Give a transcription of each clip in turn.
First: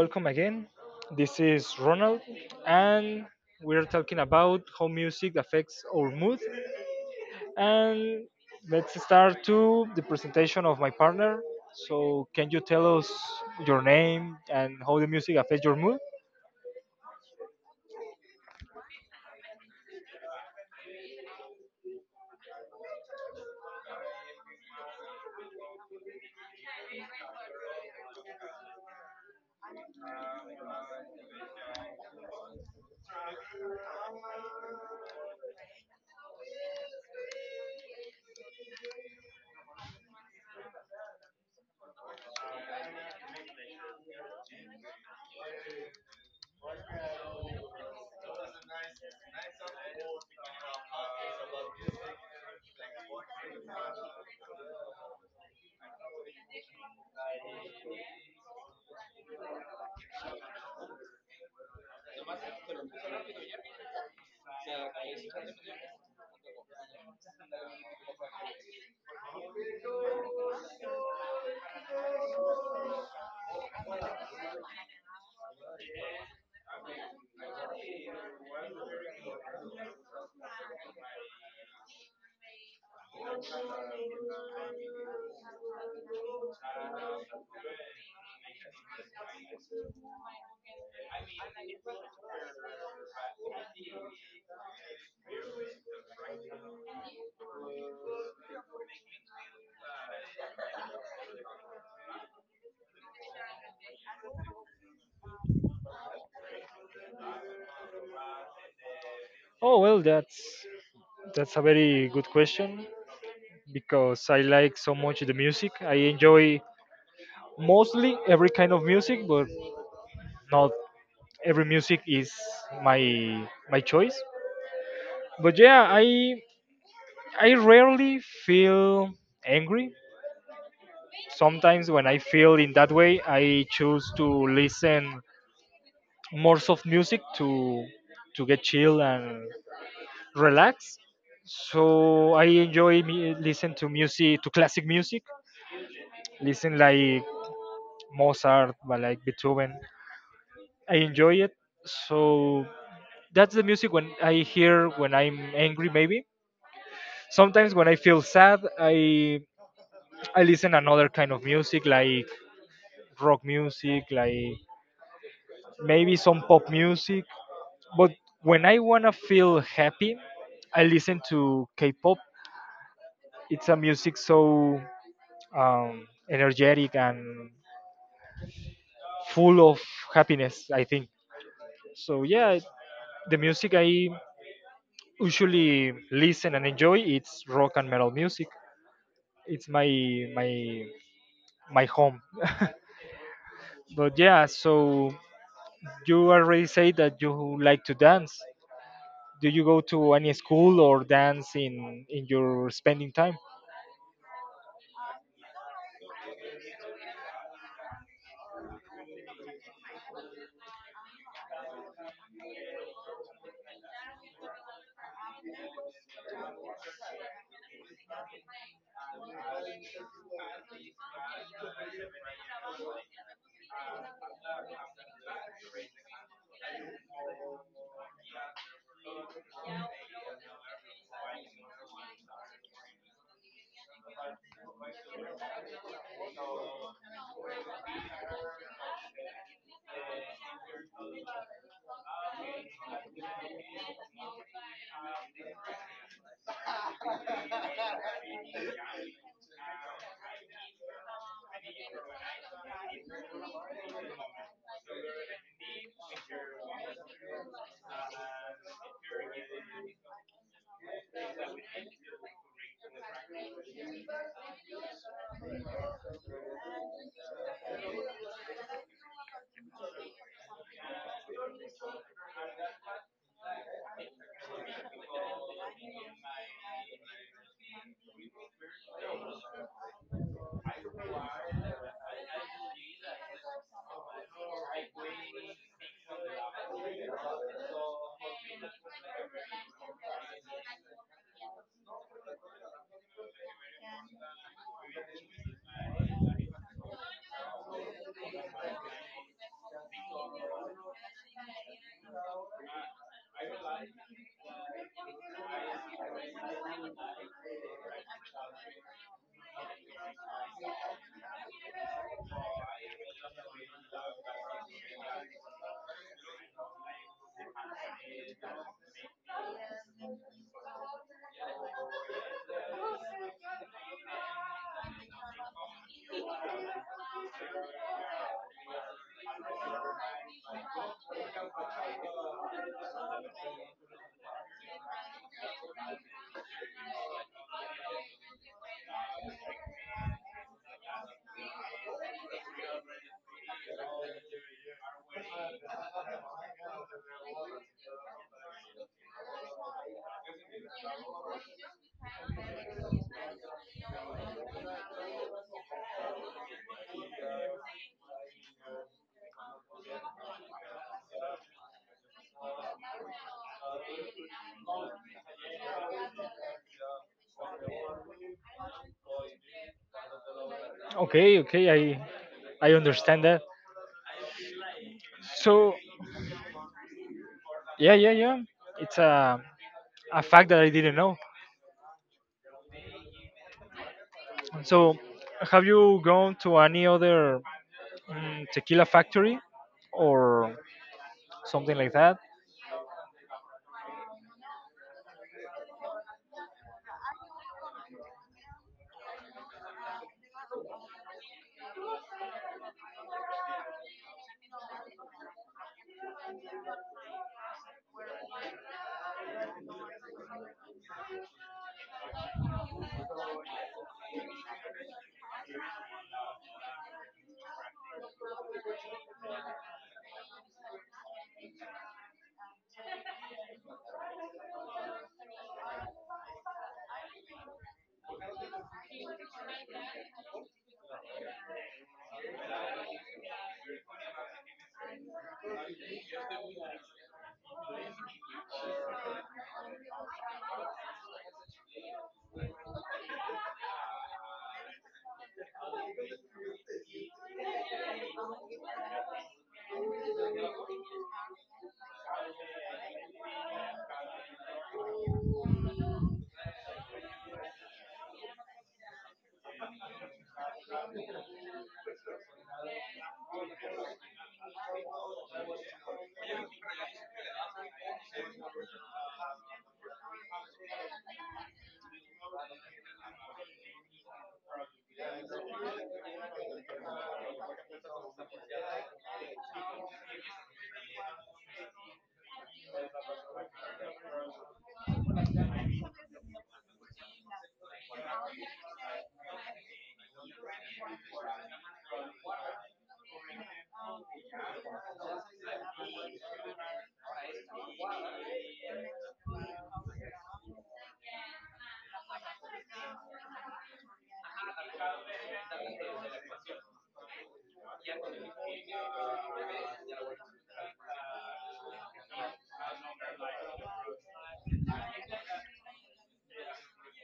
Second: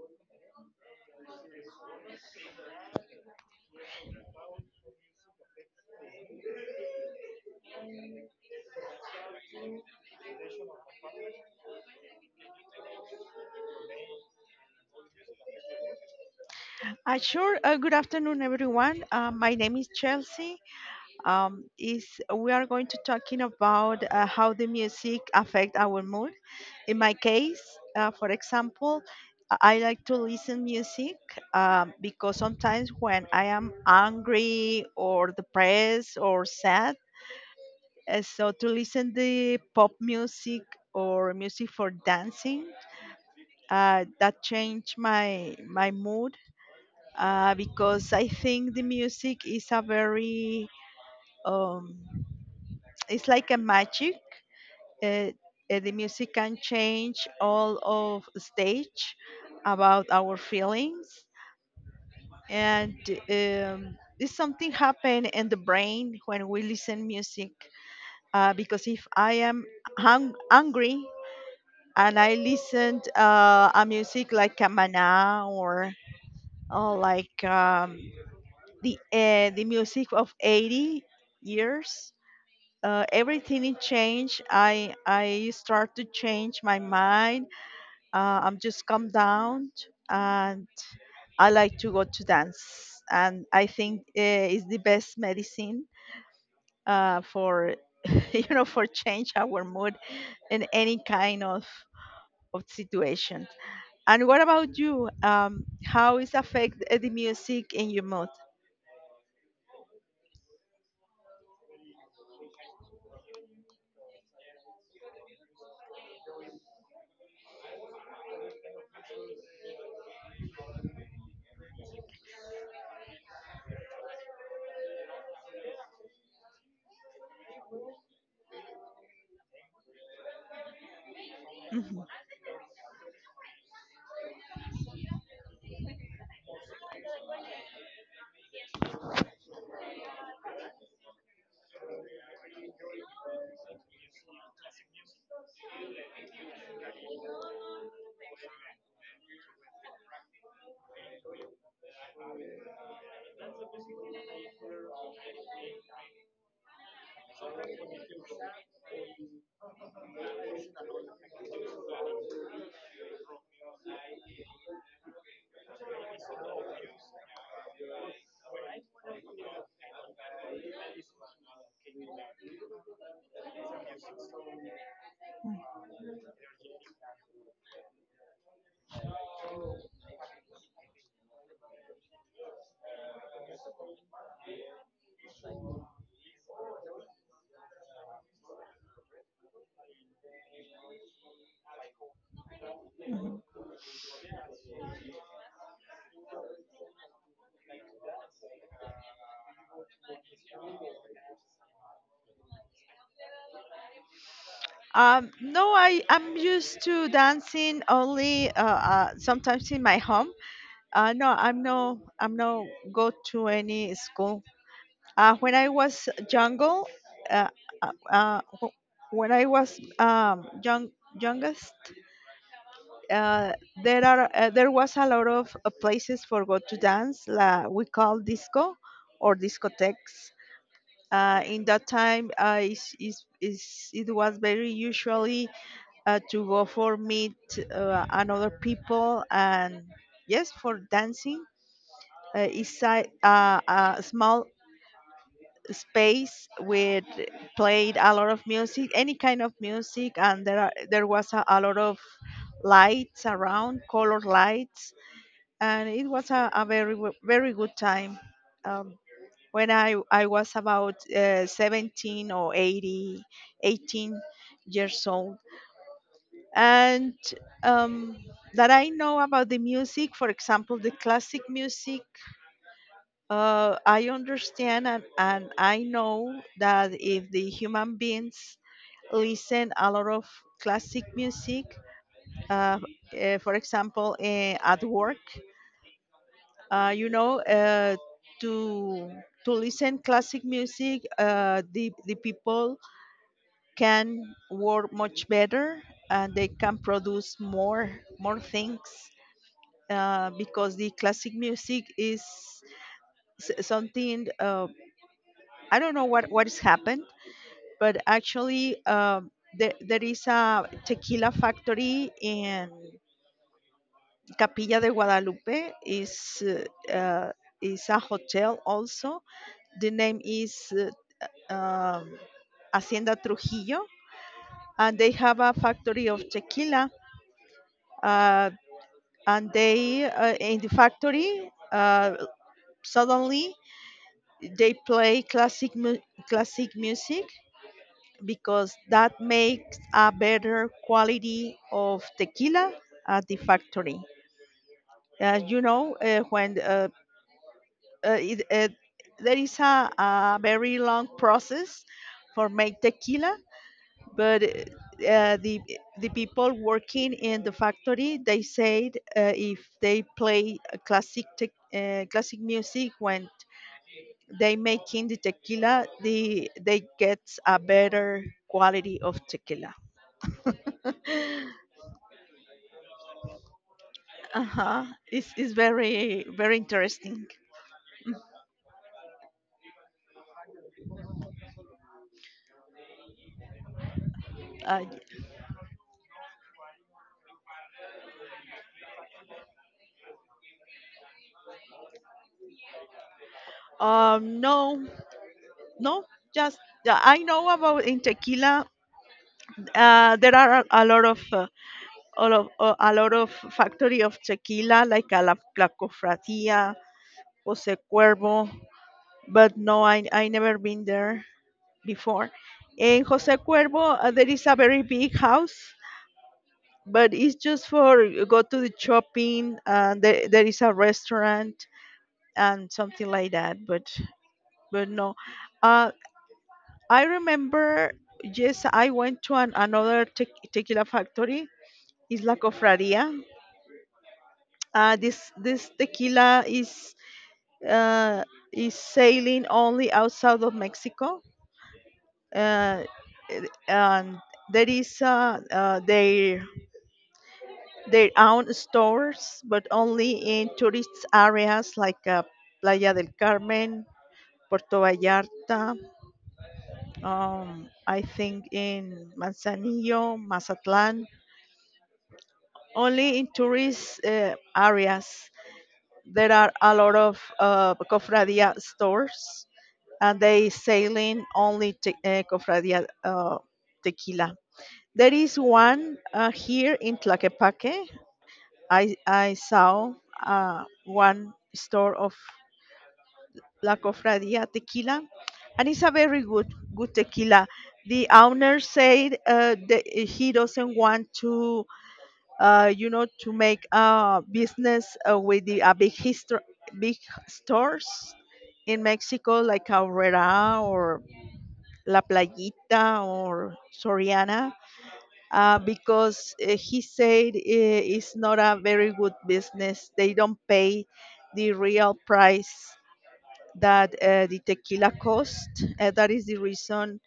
welcome again. This is Ronald, and we're talking about how music affects our mood. And let's start to the presentation of my partner. So, can you tell us your name and how the music affects your mood? Sure. Good afternoon, everyone. My name is Chelsea. Is We are going to talking about how the music affect our mood. In my case, for example, I like to listen music because sometimes when I am angry or depressed or sad, so to listen the pop music or music for dancing, that change my mood because I think the music is a very, um, it's like a magic. Uh, the music can change all of stage about our feelings, and, this something happen in the brain when we listen music. Because if I am angry, and I listened a music like Kamana, or like, the music of 80 years, everything it changed, I start to change my mind. I'm just calm down, and I like to go to dance, and I think, it's the best medicine for for change our mood in any kind of situation. And what about you? How is affect the music in your mood? Oh, well, that's a very good question because I like so much the music. I enjoy mostly every kind of music, but not every music is my my choice. But yeah, I rarely feel angry. Sometimes when I feel in that way I choose to listen more soft music to get chill and relax. So I enjoy me, listen to music to classic music. Listen like Mozart but like Beethoven, I enjoy it. So that's the music when I hear when I'm angry maybe. Sometimes when I feel sad I listen another kind of music like rock music, like maybe some pop music. But when I wanna feel happy, I listen to K-pop. It's a music so energetic and full of happiness. I think so. Yeah, the music I usually listen and enjoy it's rock and metal music. It's my my home. Mhm. But yeah, so you already say that you like to dance. Do you go to any school or dance in your spending time? No, I'm used to dancing only sometimes in my home. No, I'm no go to any school. When I was younger, uh, when I was, young youngest, uh, there was a lot of places for go to dance. La, we call disco or discotheques. In that time, is it was very usually to go for meet another people, and yes for dancing. It's a small space with played a lot of music, any kind of music, and there was a lot of lights around, color lights, and it was a very good time, um, when I was about 17 or 80 18 years old, and, um, that I know about the music, for example, the classic music. I understand, and I know that if the human beings listen a lot of classic music, uh, for example, at work, uh, you know, uh, to to listen classic music, the people can work much better, and they can produce more things, because the classic music is something. I don't know what has happened, but actually, there is a tequila factory in Capilla de Guadalupe. Is a hotel also. The name is uh, um, Hacienda Trujillo, and they have a factory of tequila. Uh, and they, in the factory, suddenly they play classic music, because that makes a better quality of tequila at the factory. Uh, you know, uh, when uh, uh, it, uh, there is a very long process for make tequila, but, the people working in the factory, they said, if they play a classic music when they making the tequila, they get a better quality of tequila. Okay, okay, I understand that. Uh-huh. It's So very, very interesting. yeah, yeah, yeah, it's a fact that I didn't know. uh, So have you gone to any other tequila factory or something like that? No, no, just, yeah, I know about in tequila. There are a lot of factory of tequila, like la cofradía, Jose Cuervo. But no, I never been there before. In Jose Cuervo, there is a very big house, but it's just for go to the shopping, and there is a restaurant and something like that. But no. uh I remember. Yes, I went to another tequila factory, Isla Cofradia. This tequila is uh sailing only outside of Mexico, uh and there is their own stores, but only in tourist areas, like, Playa del Carmen, Puerto Vallarta, I think in Manzanillo, Mazatlan, only in tourist areas. There are a lot of cofradia stores, and they selling only cofradia tequila. There is one here in Tlaquepaque. I saw one store of La Cofradía tequila, and it's a very good, good tequila. The owner said, that he doesn't want to, to make business with the, big stores in Mexico, like Aurrera or La Playita or Soriana, because, he said, it's not a very good business. They don't pay the real price that, the tequila cost. That is the reason,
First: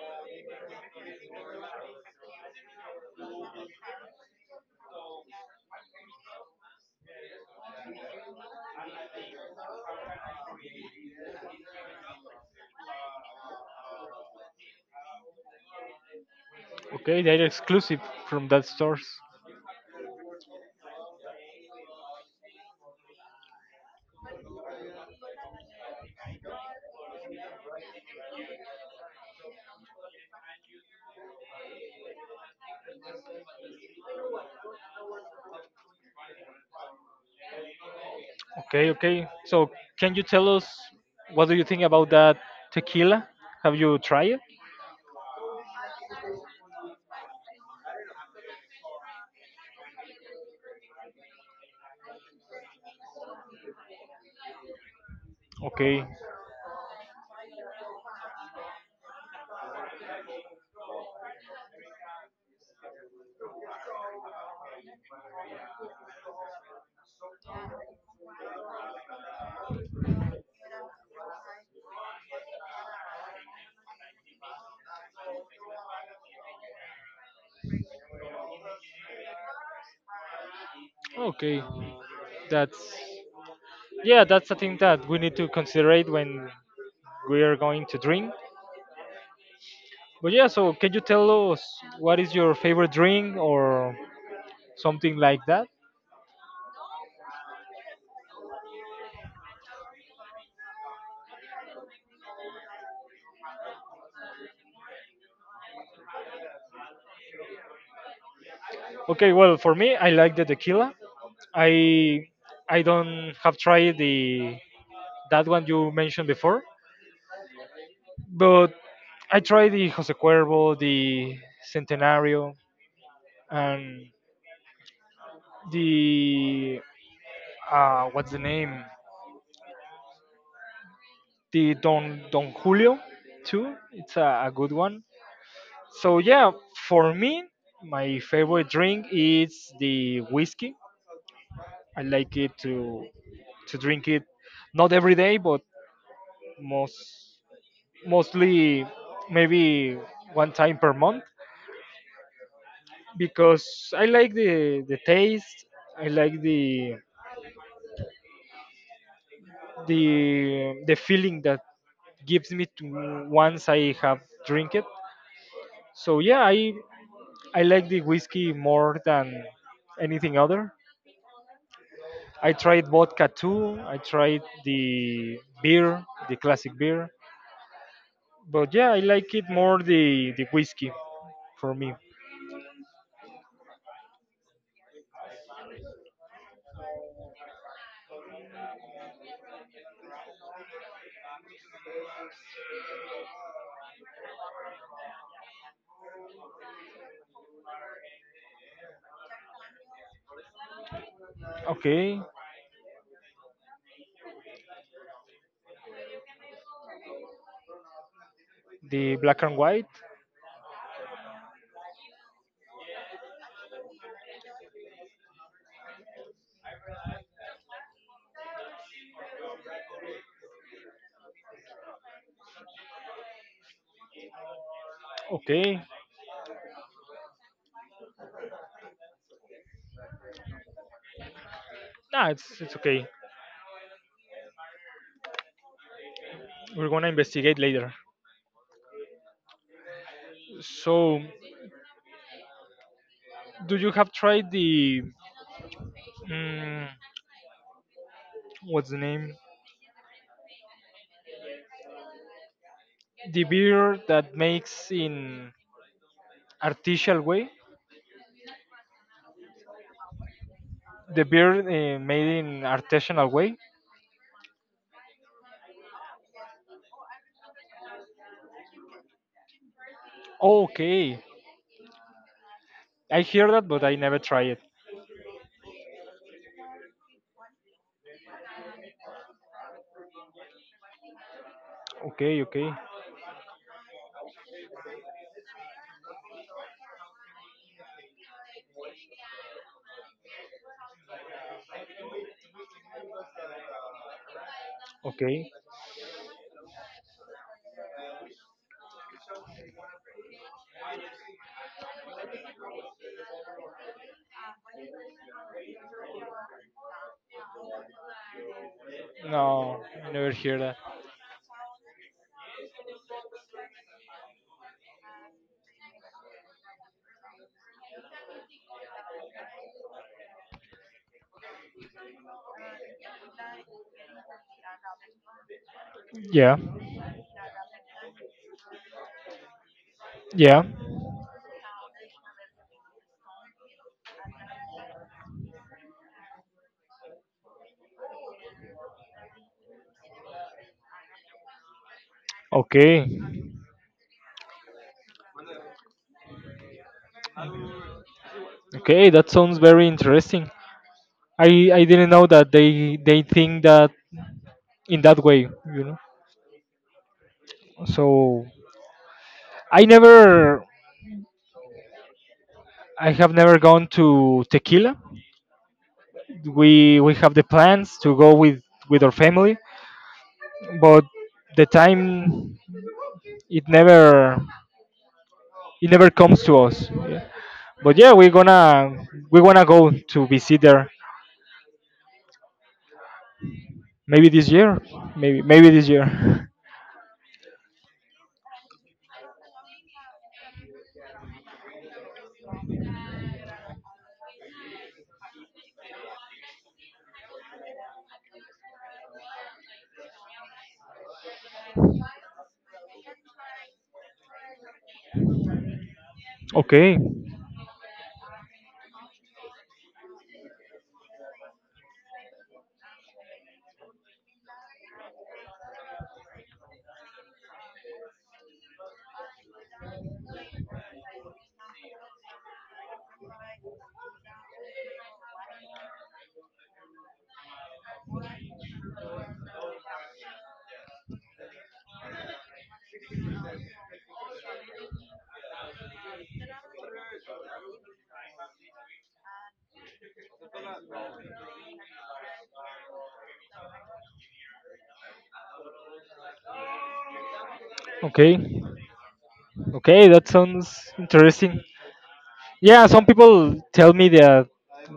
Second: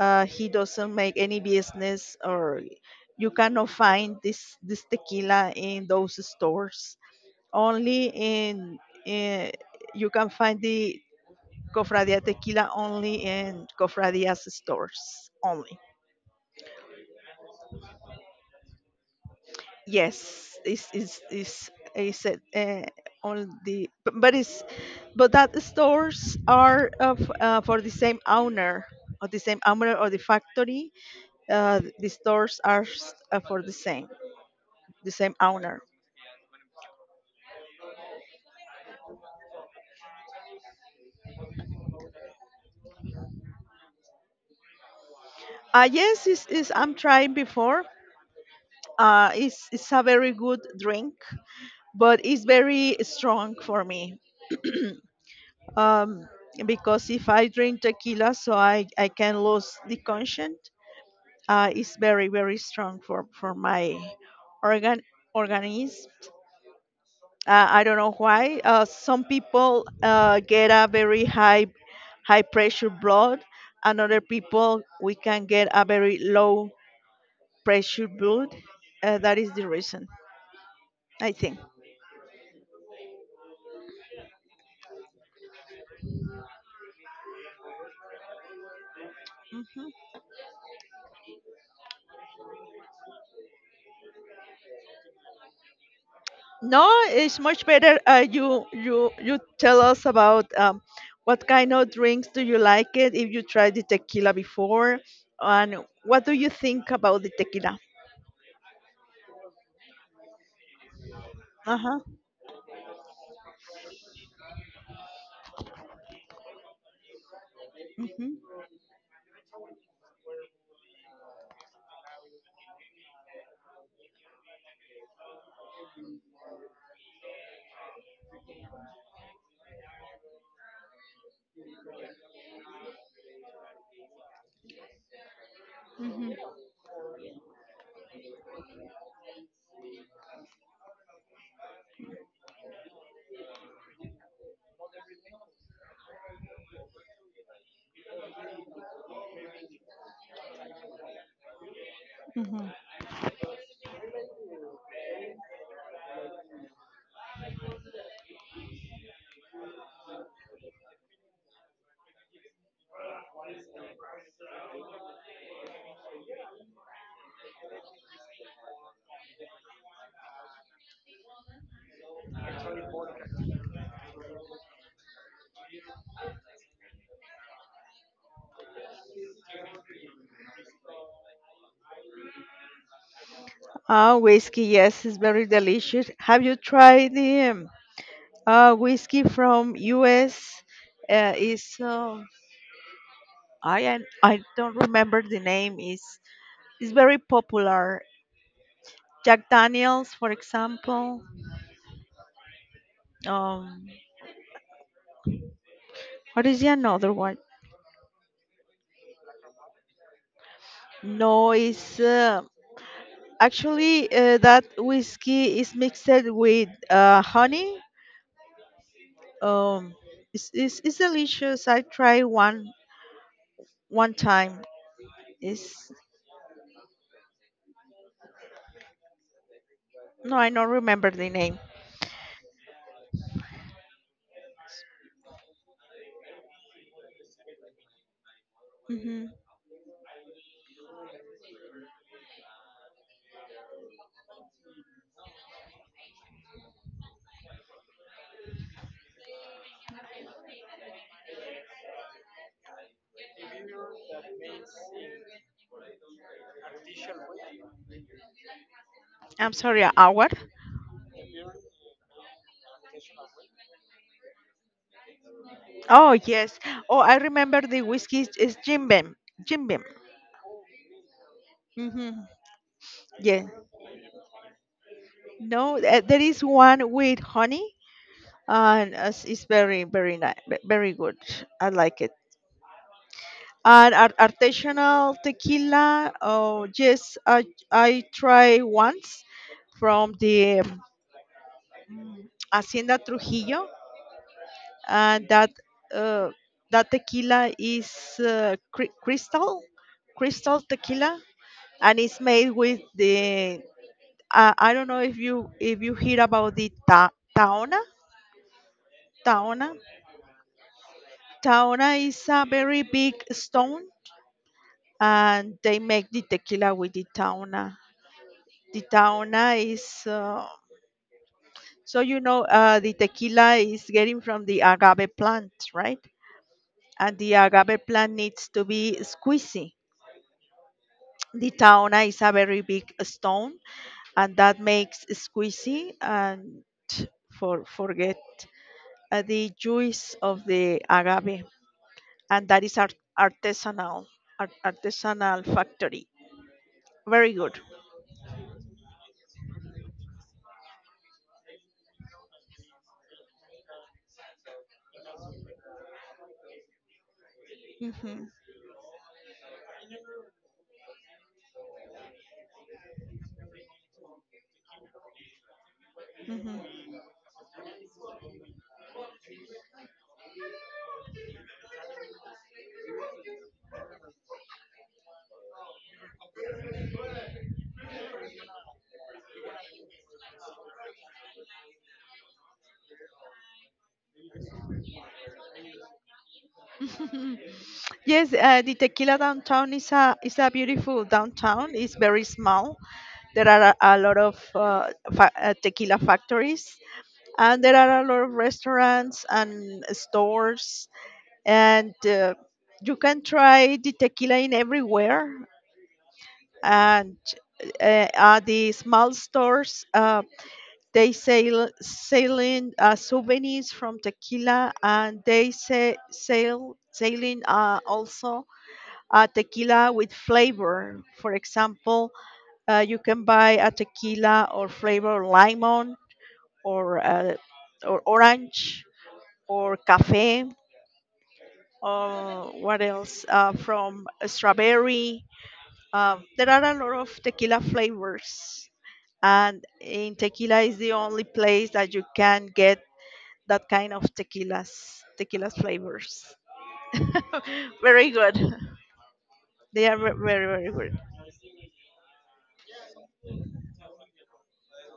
he doesn't make any business, or you cannot find this tequila in those stores. Only in you can find the Cofradia tequila only in Cofradia's stores only. Okay, they're exclusive from that stores. Yes, is it, on the but it's but that stores are of, for the same owner, or the same owner or the factory. The stores are for the same owner. Okay, okay, so can you tell us what do you think about that tequila? Have you tried it? Yes, I'm trying before. It's a very good drink, but it's very strong for me. Okay. um, because if I drink tequila, so I can lose the conscience. Is very, very strong for my organ organism. I don't know why. Some people, get a very high pressure blood, and other people we can get a very low pressure blood. That is the reason, I think. Okay, that's Yeah, that's a thing that we need to consider it when we are going to drink. Mhm. But yeah, so can you tell us what is your favorite drink or something like that? No, it's much better. You tell us about, what kind of drinks do you like it? If you tried the tequila before, and what do you think about the tequila? Okay, well for me, I like the tequila. I Uh-huh. I don't have tried the that one you mentioned before, Mm-hmm. but I tried the Jose Cuervo, the Centenario, and the what's the name? The Don Julio too. It's a good one. So yeah, for me, my favorite drink is the whiskey. I like it to drink it not every day, but most mostly maybe one time per month Mm-hmm. because I like the taste. I like the feeling that gives me to once I have drink it. So yeah, I like the whiskey more than anything other. I tried vodka too. I tried the beer, the classic beer. But yeah, I like it more the whiskey for me. Ah, whiskey, yes, it's very delicious. Have you tried the whiskey from US? Uh, it's uh, I don't remember the name. It's very popular. Jack Daniels, for example. Okay, Um, what is the another one? the black and white. No, it's actually, that whiskey is mixed with, honey. Um, it's delicious. I tried one time. Is Okay, No, I don't remember the name. nah, it's okay. We're gonna investigate later. Hmm. So, do you have tried the mm, what's the name? The beer that makes in artificial way? I'm sorry, our. The beer made in artisanal way. Oh, yes. Oh, I remember the whiskey is Jim Beam. Jim Beam. Okay, Hmm. I Yeah. hear that, but I never try it. No, there is one with honey, and it's very, very nice, very good. I like it. Okay, okay, And artisanal tequila. Oh, yes, I try once from the, Hacienda Trujillo. And okay. uh, that tequila is uh, cri- crystal crystal tequila, and it's made with the. I don't know if you hear about the taona. No, I never hear that. Taona is a very big stone, and they make the tequila with the taona. The taona is, so the tequila is getting from the agave plant, right? Yeah, And the agave plant needs to be squeezed. yeah. The town is a very big stone, and that makes squeezy and forget, the juice of the agave, and that is Okay, artisanal factory, very good. okay, that sounds very interesting. I didn't know that they think that in that way. Hmm. So I never I have never gone to Tequila. Hmm. We have the plans to go with our family, but the time it never it never comes to us. Yeah. But yeah, we wanna go to visit there. Maybe this year, maybe this year. Yes, the Tequila downtown is a beautiful downtown. It's very small. There are a lot of tequila factories, and there are a lot of restaurants and stores, and, you can try the tequila in everywhere. Okay, And, at the small stores, they selling souvenirs from tequila, and they say sell selling also tequila with flavor. For example, you can buy a tequila or flavor lemon, or uh, or orange or cafe or what else, from strawberry. There are a lot of tequila flavors, and in tequila is the only place that you can get that kind of tequilas, tequila flavors. Very good. okay. They are Okay, that very, very sounds good. interesting. Yeah, some people tell me that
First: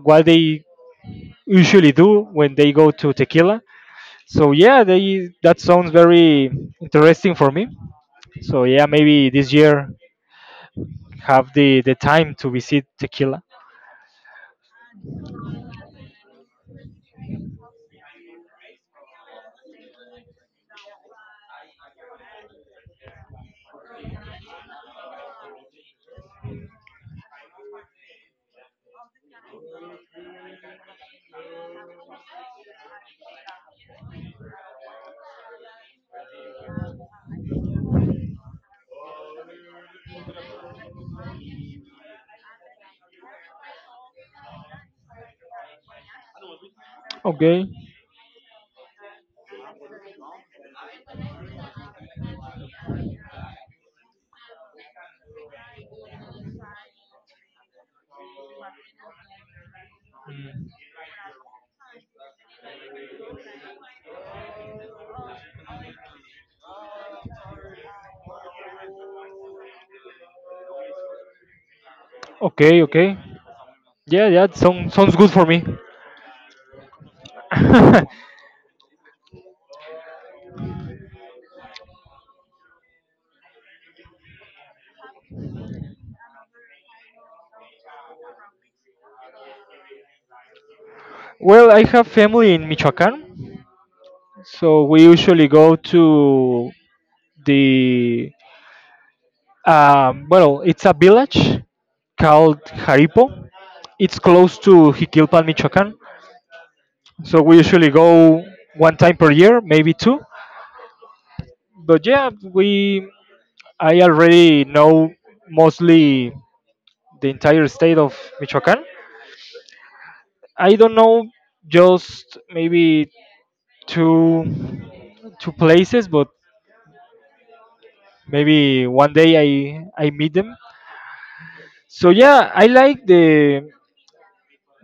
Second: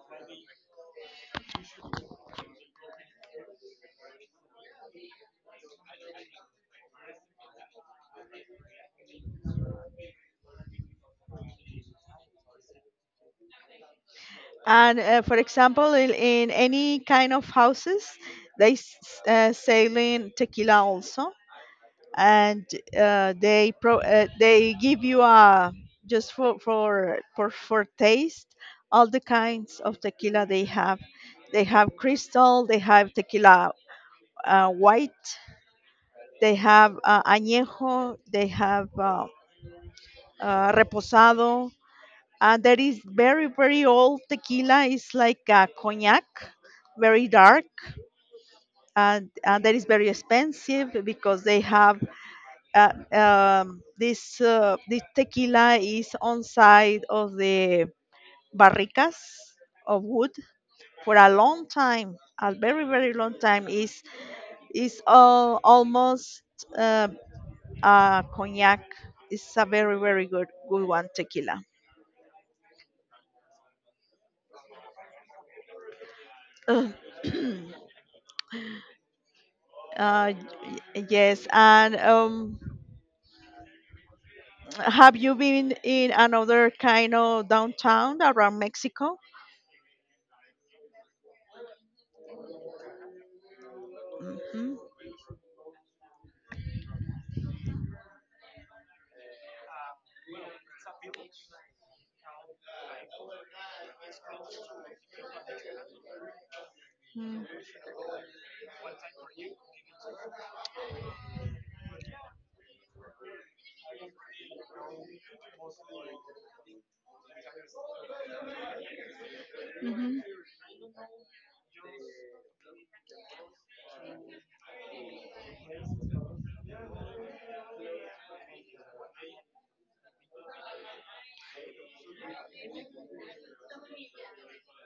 what they usually do when they go to tequila. So yeah, they that sounds very interesting for me. So yeah, maybe this year have the time to visit tequila. And, for example, in any kind of houses, they selling tequila also, and they give you a just for taste all the kinds of tequila they have. They have crystal, they have tequila white, they have añejo, they have reposado, that is very, very old tequila. It's like a cognac, very dark. Okay. And that is very expensive because they have this tequila is on side of the barricas of wood Mm. for a long time, a very, very long time. Is all almost, uh, a cognac. It's a very, very good, good one tequila. Okay, okay. Yeah, yeah, it sounds good for me. Ugh. Uh, yes, and, have you been in another kind of downtown around Mexico? Well, I have family in Michoacán, Mhm. so we usually go to the well, it's a village called Jaripo. It's close to Jiquilpan, Michoacán. So Mm. we usually go one time per year, maybe two. But yeah, we I already know mostly the entire state of Michoacán. Mhm. I don't know, just maybe two two places, but maybe one day I meet them. So yeah, I like the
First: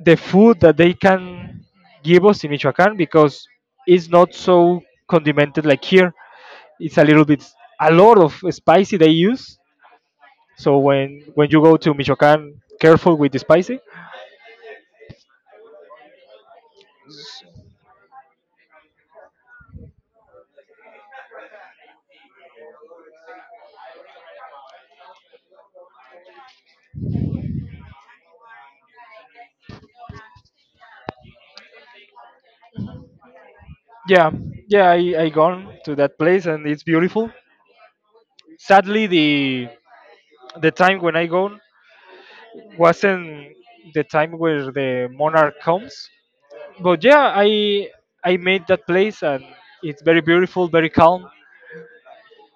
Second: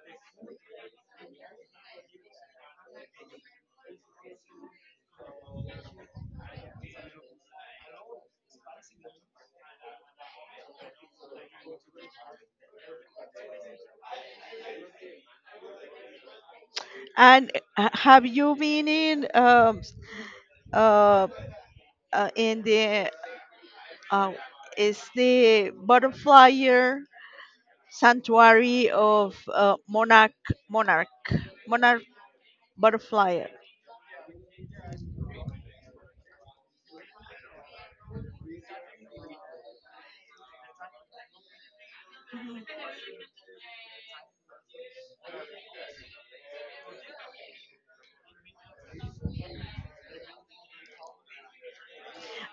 the food that they can give us in Michoacán because it's not so condimented like here. It's a little bit a lot of spicy they use. So when you go to Michoacán, careful with the spicy. And, have you been in, s- uh, in the uh, is the butterfly sanctuary of monarch monarch butterfly? Yeah, yeah, I gone to that place and it's beautiful. Sadly, the time when I gone wasn't the time where the monarch comes. But yeah, I made that place and it's very beautiful, very calm.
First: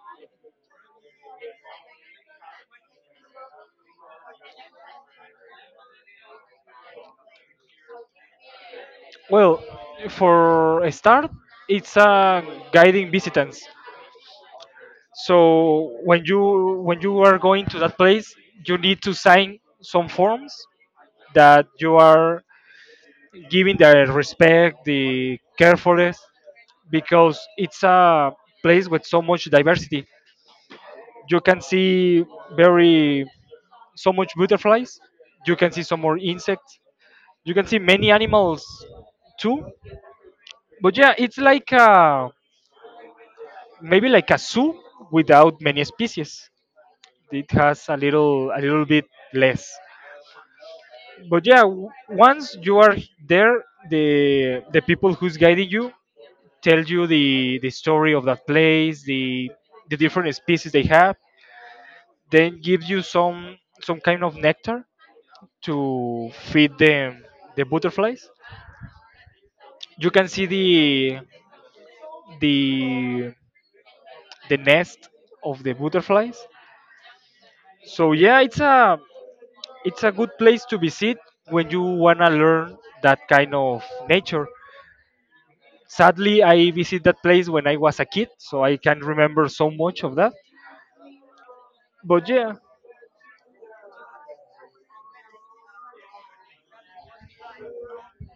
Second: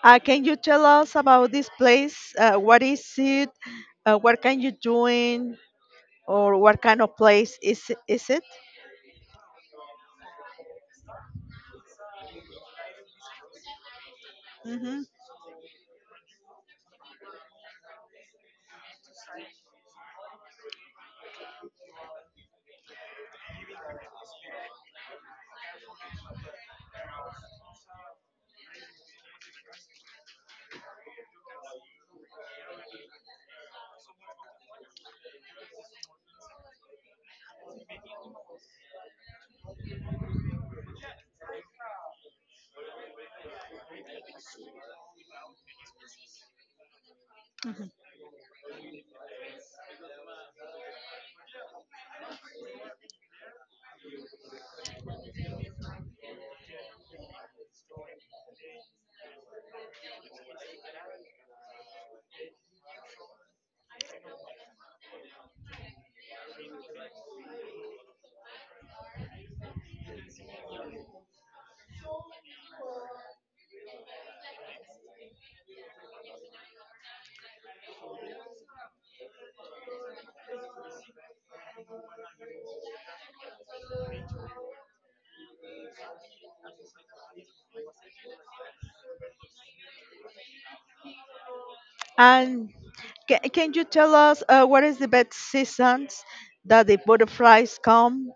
Can you tell us about this place? What is it? What can you do? Or what kind of place is it? Well, for a start, it's guiding visitants. Hmm. So when you are going to that place, you need to sign some forms that you are giving the respect, the carefulness, because it's a place with so much diversity. You can see very so much butterflies. You can see some more insects. You can see many animals too. But yeah, it's like a maybe like a zoo without many species. It has a little bit less. But yeah, once you are there, the people who's guiding you tell you the story of that place, the different species they have, then give you some kind of nectar to feed the butterflies. You can see the the nest of the butterflies. So yeah, it's a good place to visit when you want to learn that kind of nature. Sadly, I visit that place when I was a kid, so I can't remember so much of that. But yeah, And can you tell us, what is the best seasons that the butterflies come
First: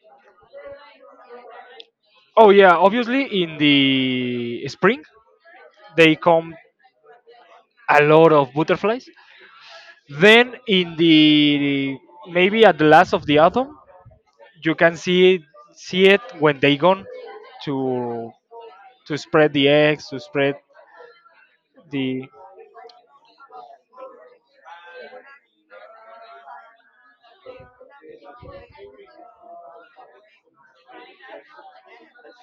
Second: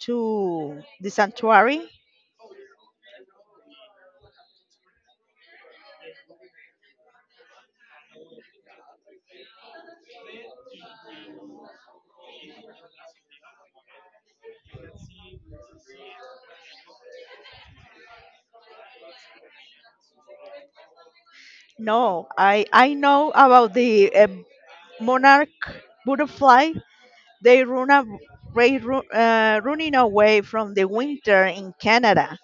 to the sanctuary? oh yeah, obviously in the spring they come a lot of butterflies. Then in the maybe at the last of the autumn, you can see it, when they gone to to spread the eggs, to spread No, the I know about the monarch butterfly. They run a, they ru- Running away from the winter in Canada,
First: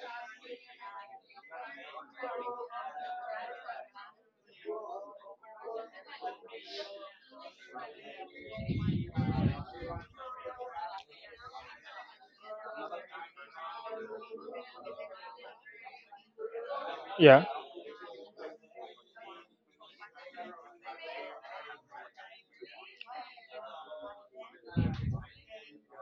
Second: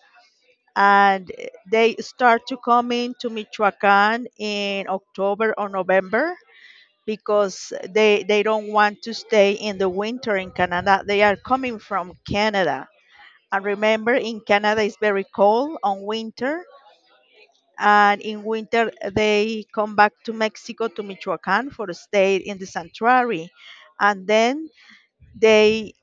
and they start to come into Michoacan in October or November because they don't want to stay in the winter in Canada. They are coming from Canada. And remember in Canada it's very cold on winter, yeah. and in winter they come back to Mexico to Michoacan for a stay in the sanctuary, and then they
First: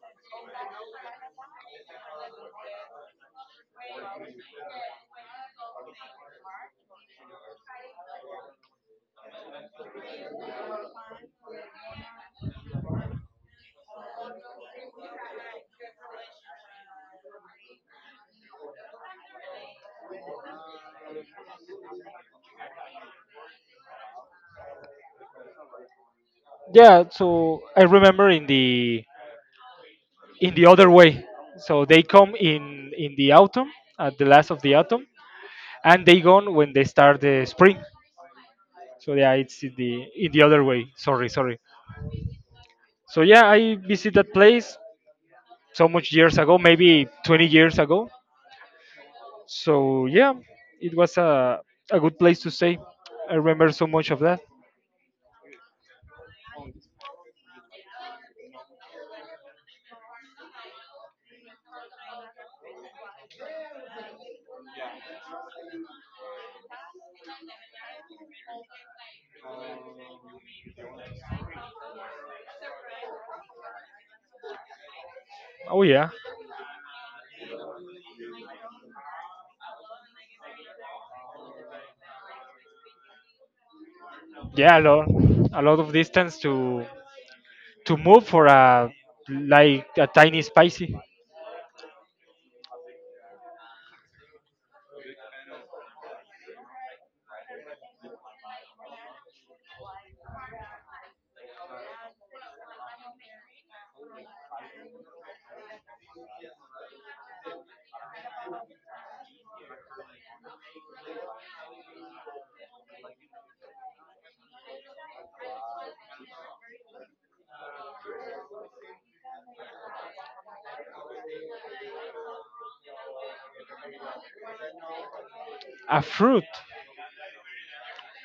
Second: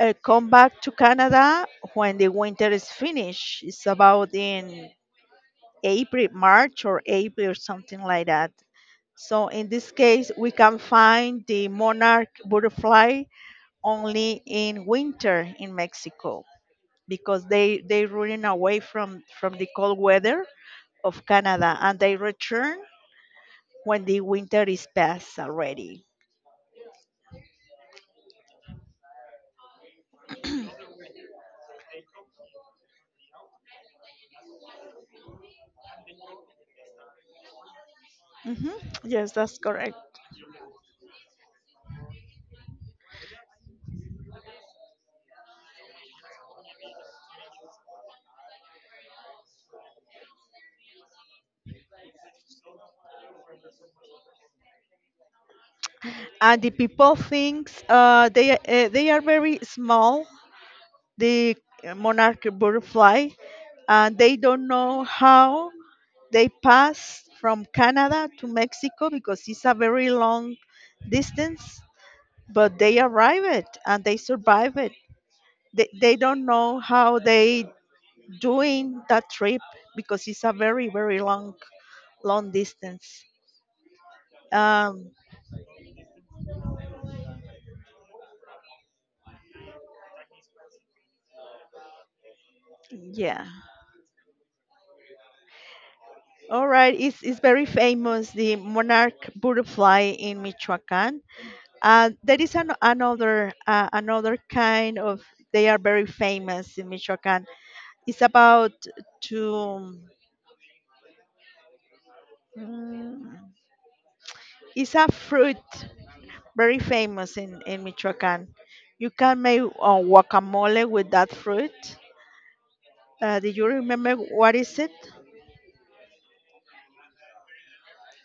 come back to Canada when the winter is finished. It's about in April, March or April, something like that. So in this case, we can find the monarch butterfly only in winter in Mexico because they running away from the cold weather of Canada, and they return when the winter is past already. Yeah, so I remember in the other way. So they come in the autumn at the last of the autumn, and they gone when they start the spring. Hmm. So Yes, yeah, that's it's in the correct. in the other way. Sorry. So yeah, I visit that place so much years ago, maybe 20 years ago. So yeah, it was a good place to stay. I remember so much of that. And the people thinks they are very small. The monarch butterfly, and they don't know how they pass from Canada to Mexico because it's a very long distance, but they arrive it and they survive it. Oh They, yeah. they don't know how they doing that trip because it's a very very long distance. Yeah, Um, a lot of distance to move for a like a tiny spicy. yeah. All right. It's very famous, the monarch butterfly in Michoacan. There is another another kind of. They are very famous in Michoacan. It's about to. mm, it's a fruit very famous in Michoacán. You can make guacamole with that fruit. Do you remember what is it? A fruit.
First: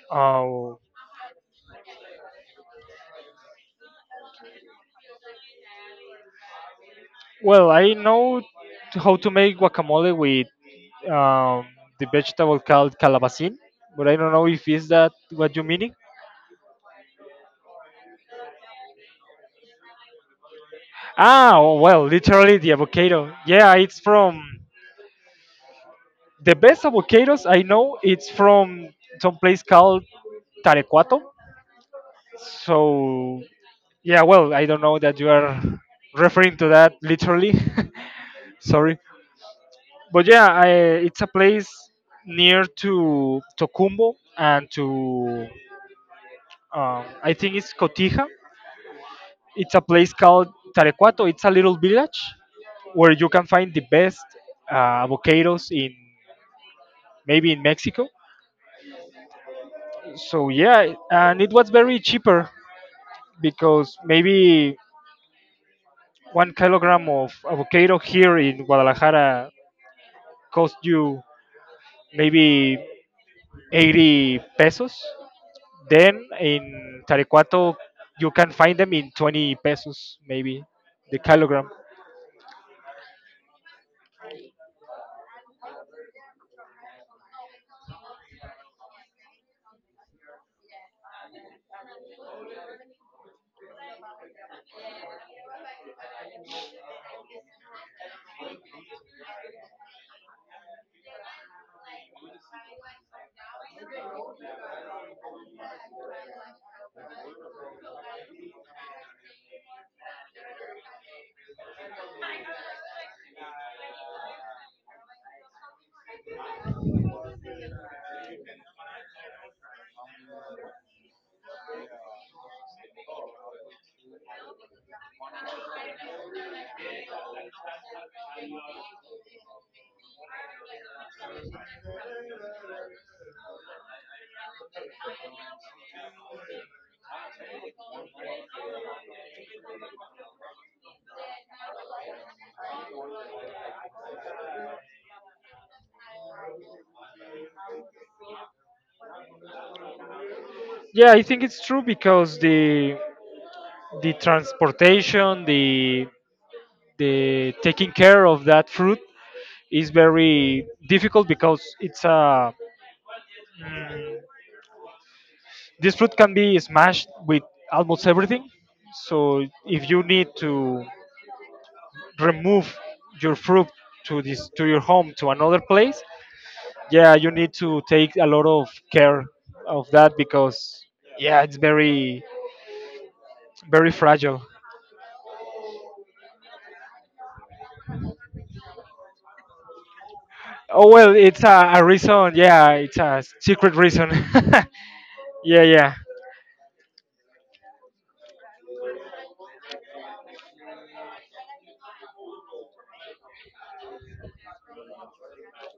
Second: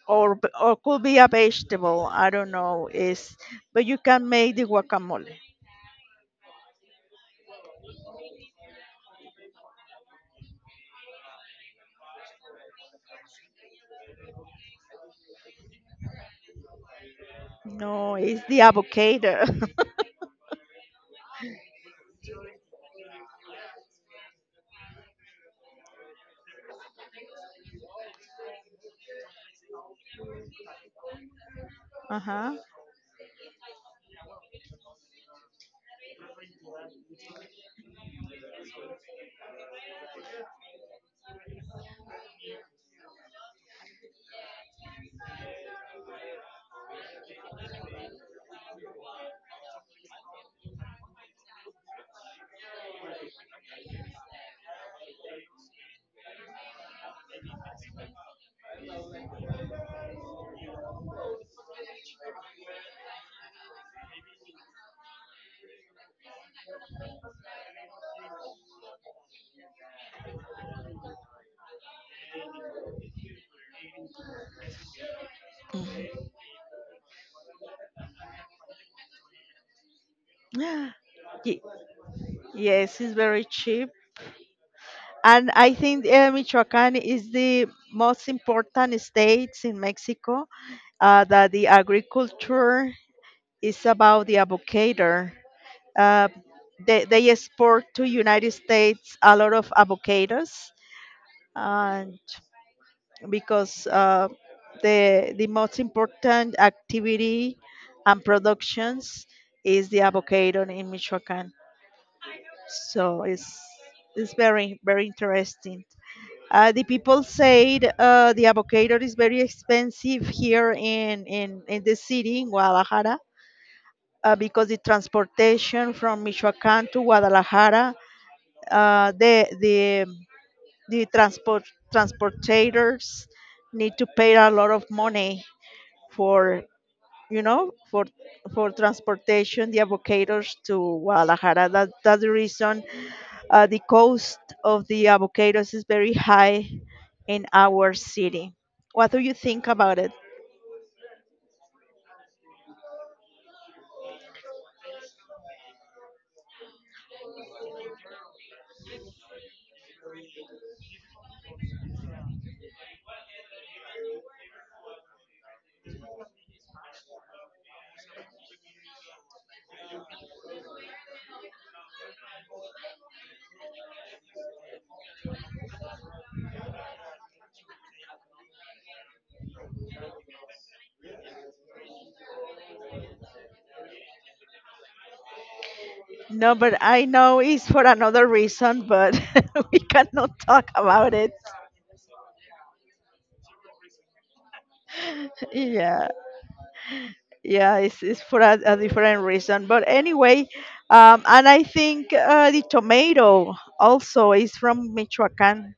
Or or Oh could be a vegetable. I don't know. Is, but you can make the guacamole. well, I know how to make guacamole with um, the vegetable called calabacin, but I don't know if is that what you meaning. No, it's the avocado. Oh, well literally the avocado. Yeah, it's from the best avocados I know. It's from some place called Tarecuato. uh huh. So yeah, well I don't know that you are referring to that literally. Sorry. But yeah, it's a place near to Tocumbo and to I think it's Cotija. It's a place called Tarecuato. It's a little village where you can find the best avocados in maybe in Mexico. So yeah, and it was very cheaper because maybe 1 kilogram of avocado here in Guadalajara cost you maybe 80 pesos. Then in Tarecuato, you can find them in 20 pesos, maybe the kilogram. Yes, it's very cheap. And I think Michoacán is the most important states in Mexico that the agriculture is about the avocado. Uh, they export to United States a lot of avocados uh, because the most important activity and productions is the avocado in Michoacán. So it's very very interesting. The people said the avocado is very expensive here in the city, in Guadalajara, because the transportation from Michoacán to Guadalajara, uh, the, the, the transportators need to pay a lot of money for, you know, for transportation the avocados to Guadalajara. That's the reason the cost of the avocados is very high in our city. What do you think about it? Yeah, I think it's true because the transportation, the taking care of that fruit is very difficult because it's mm, this fruit can be smashed with almost everything. So if you need to remove your fruit to your home to another place, yeah you need to take a lot of care of that because yeah it's very, very fragile. No, but I know it's for another reason, but we cannot talk Oh well, about it. it's a reason. Yeah, it's a secret reason. Yeah, yeah. Yeah, yeah, it's for a different reason. But anyway, and I think the tomato also is from Michoacan,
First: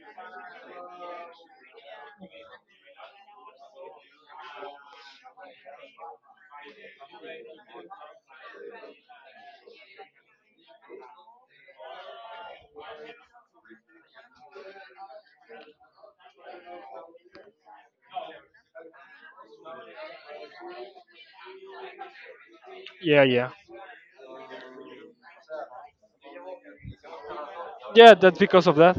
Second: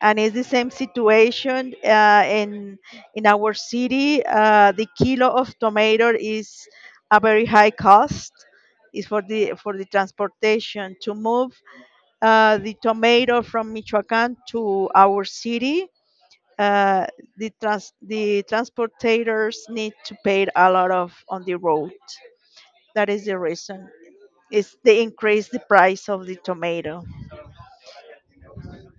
and it's the same situation in our city. The kilo of tomato is a very high cost. Is for the transportation to move the tomato from Michoacán to our city. Uh, the transportators need to pay a lot of on the road. That Yeah, is the yeah, reason. Is they increase the price of the tomato. yeah that's because of that.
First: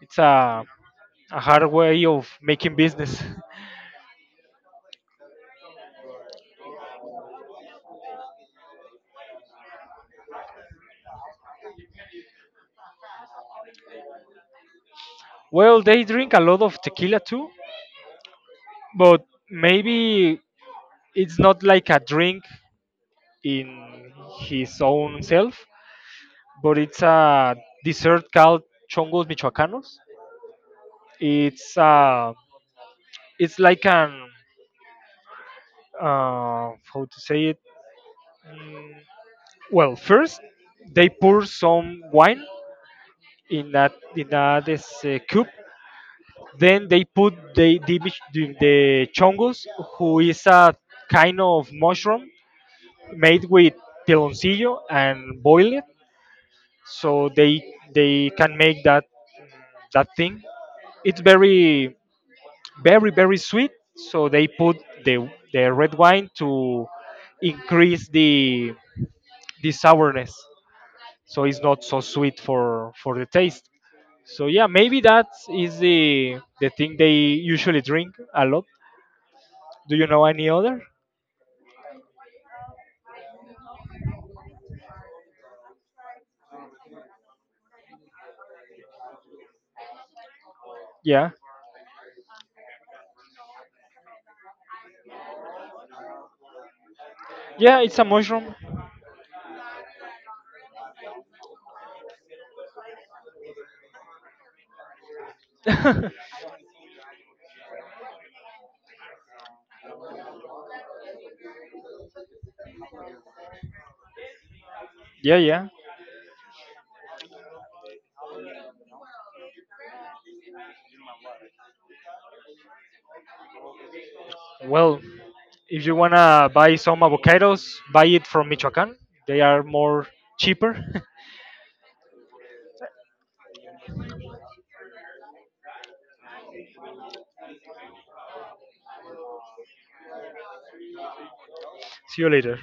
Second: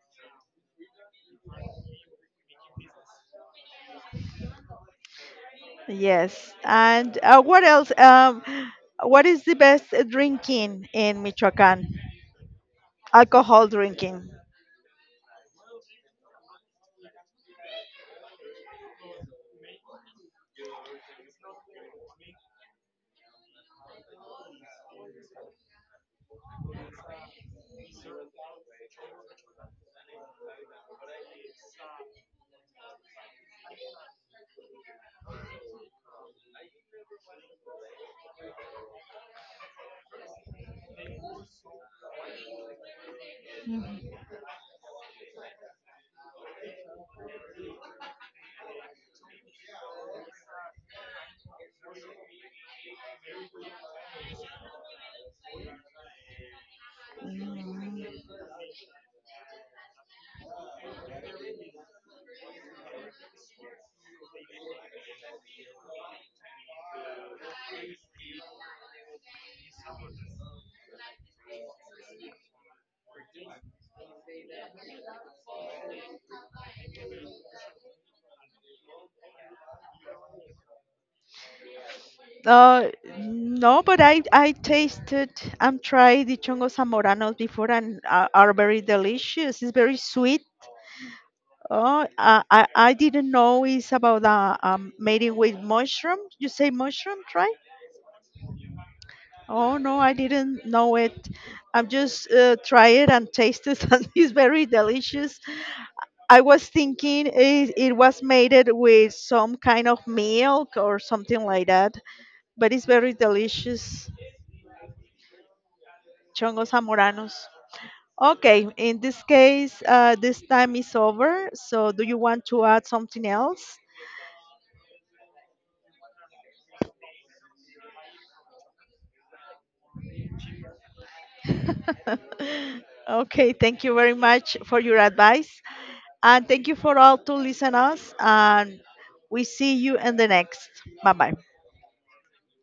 It's a hard way of making business. Yes. And what else? What is the best drinking in Michoacán? Alcohol drinking. Well, they drink a lot of tequila too, but maybe it's not like a drink in his own self, but it's a dessert called chongos michoacanos. It's uh, it's like an how to say it. Well, first they pour some wine in that this, cup. Then they put the, mich- the chongos, who is a kind of mushroom made with piloncillo and boil it, so they Mm. they can make that thing. It's very, very, very sweet, so they put the red wine to increase the sourness, so it's not so sweet for the taste. So yeah, maybe that is the thing they usually drink a lot. Do you know any other? Uh, no, but I tasted and tried the chongos zamoranos before, and are very delicious. It's very sweet. Yeah, Oh, I didn't know it's about made it with mushroom. You say mushroom, right? yeah, it's a mushroom. Oh, no, I didn't know it. I'm just try it and taste it, and it's very delicious. Yeah, I was thinking it, it was made it with some kind of milk or something like that, but it's very delicious. yeah, Chongos zamoranos. Okay, in this case, this time is over. So, do you want to add something else? well if you wanna buy some avocados, buy it from Michoacan, they are more cheaper. Okay, thank you very much for your advice, and thank you for all to listen us. And we see you in the next. Bye bye. See you later.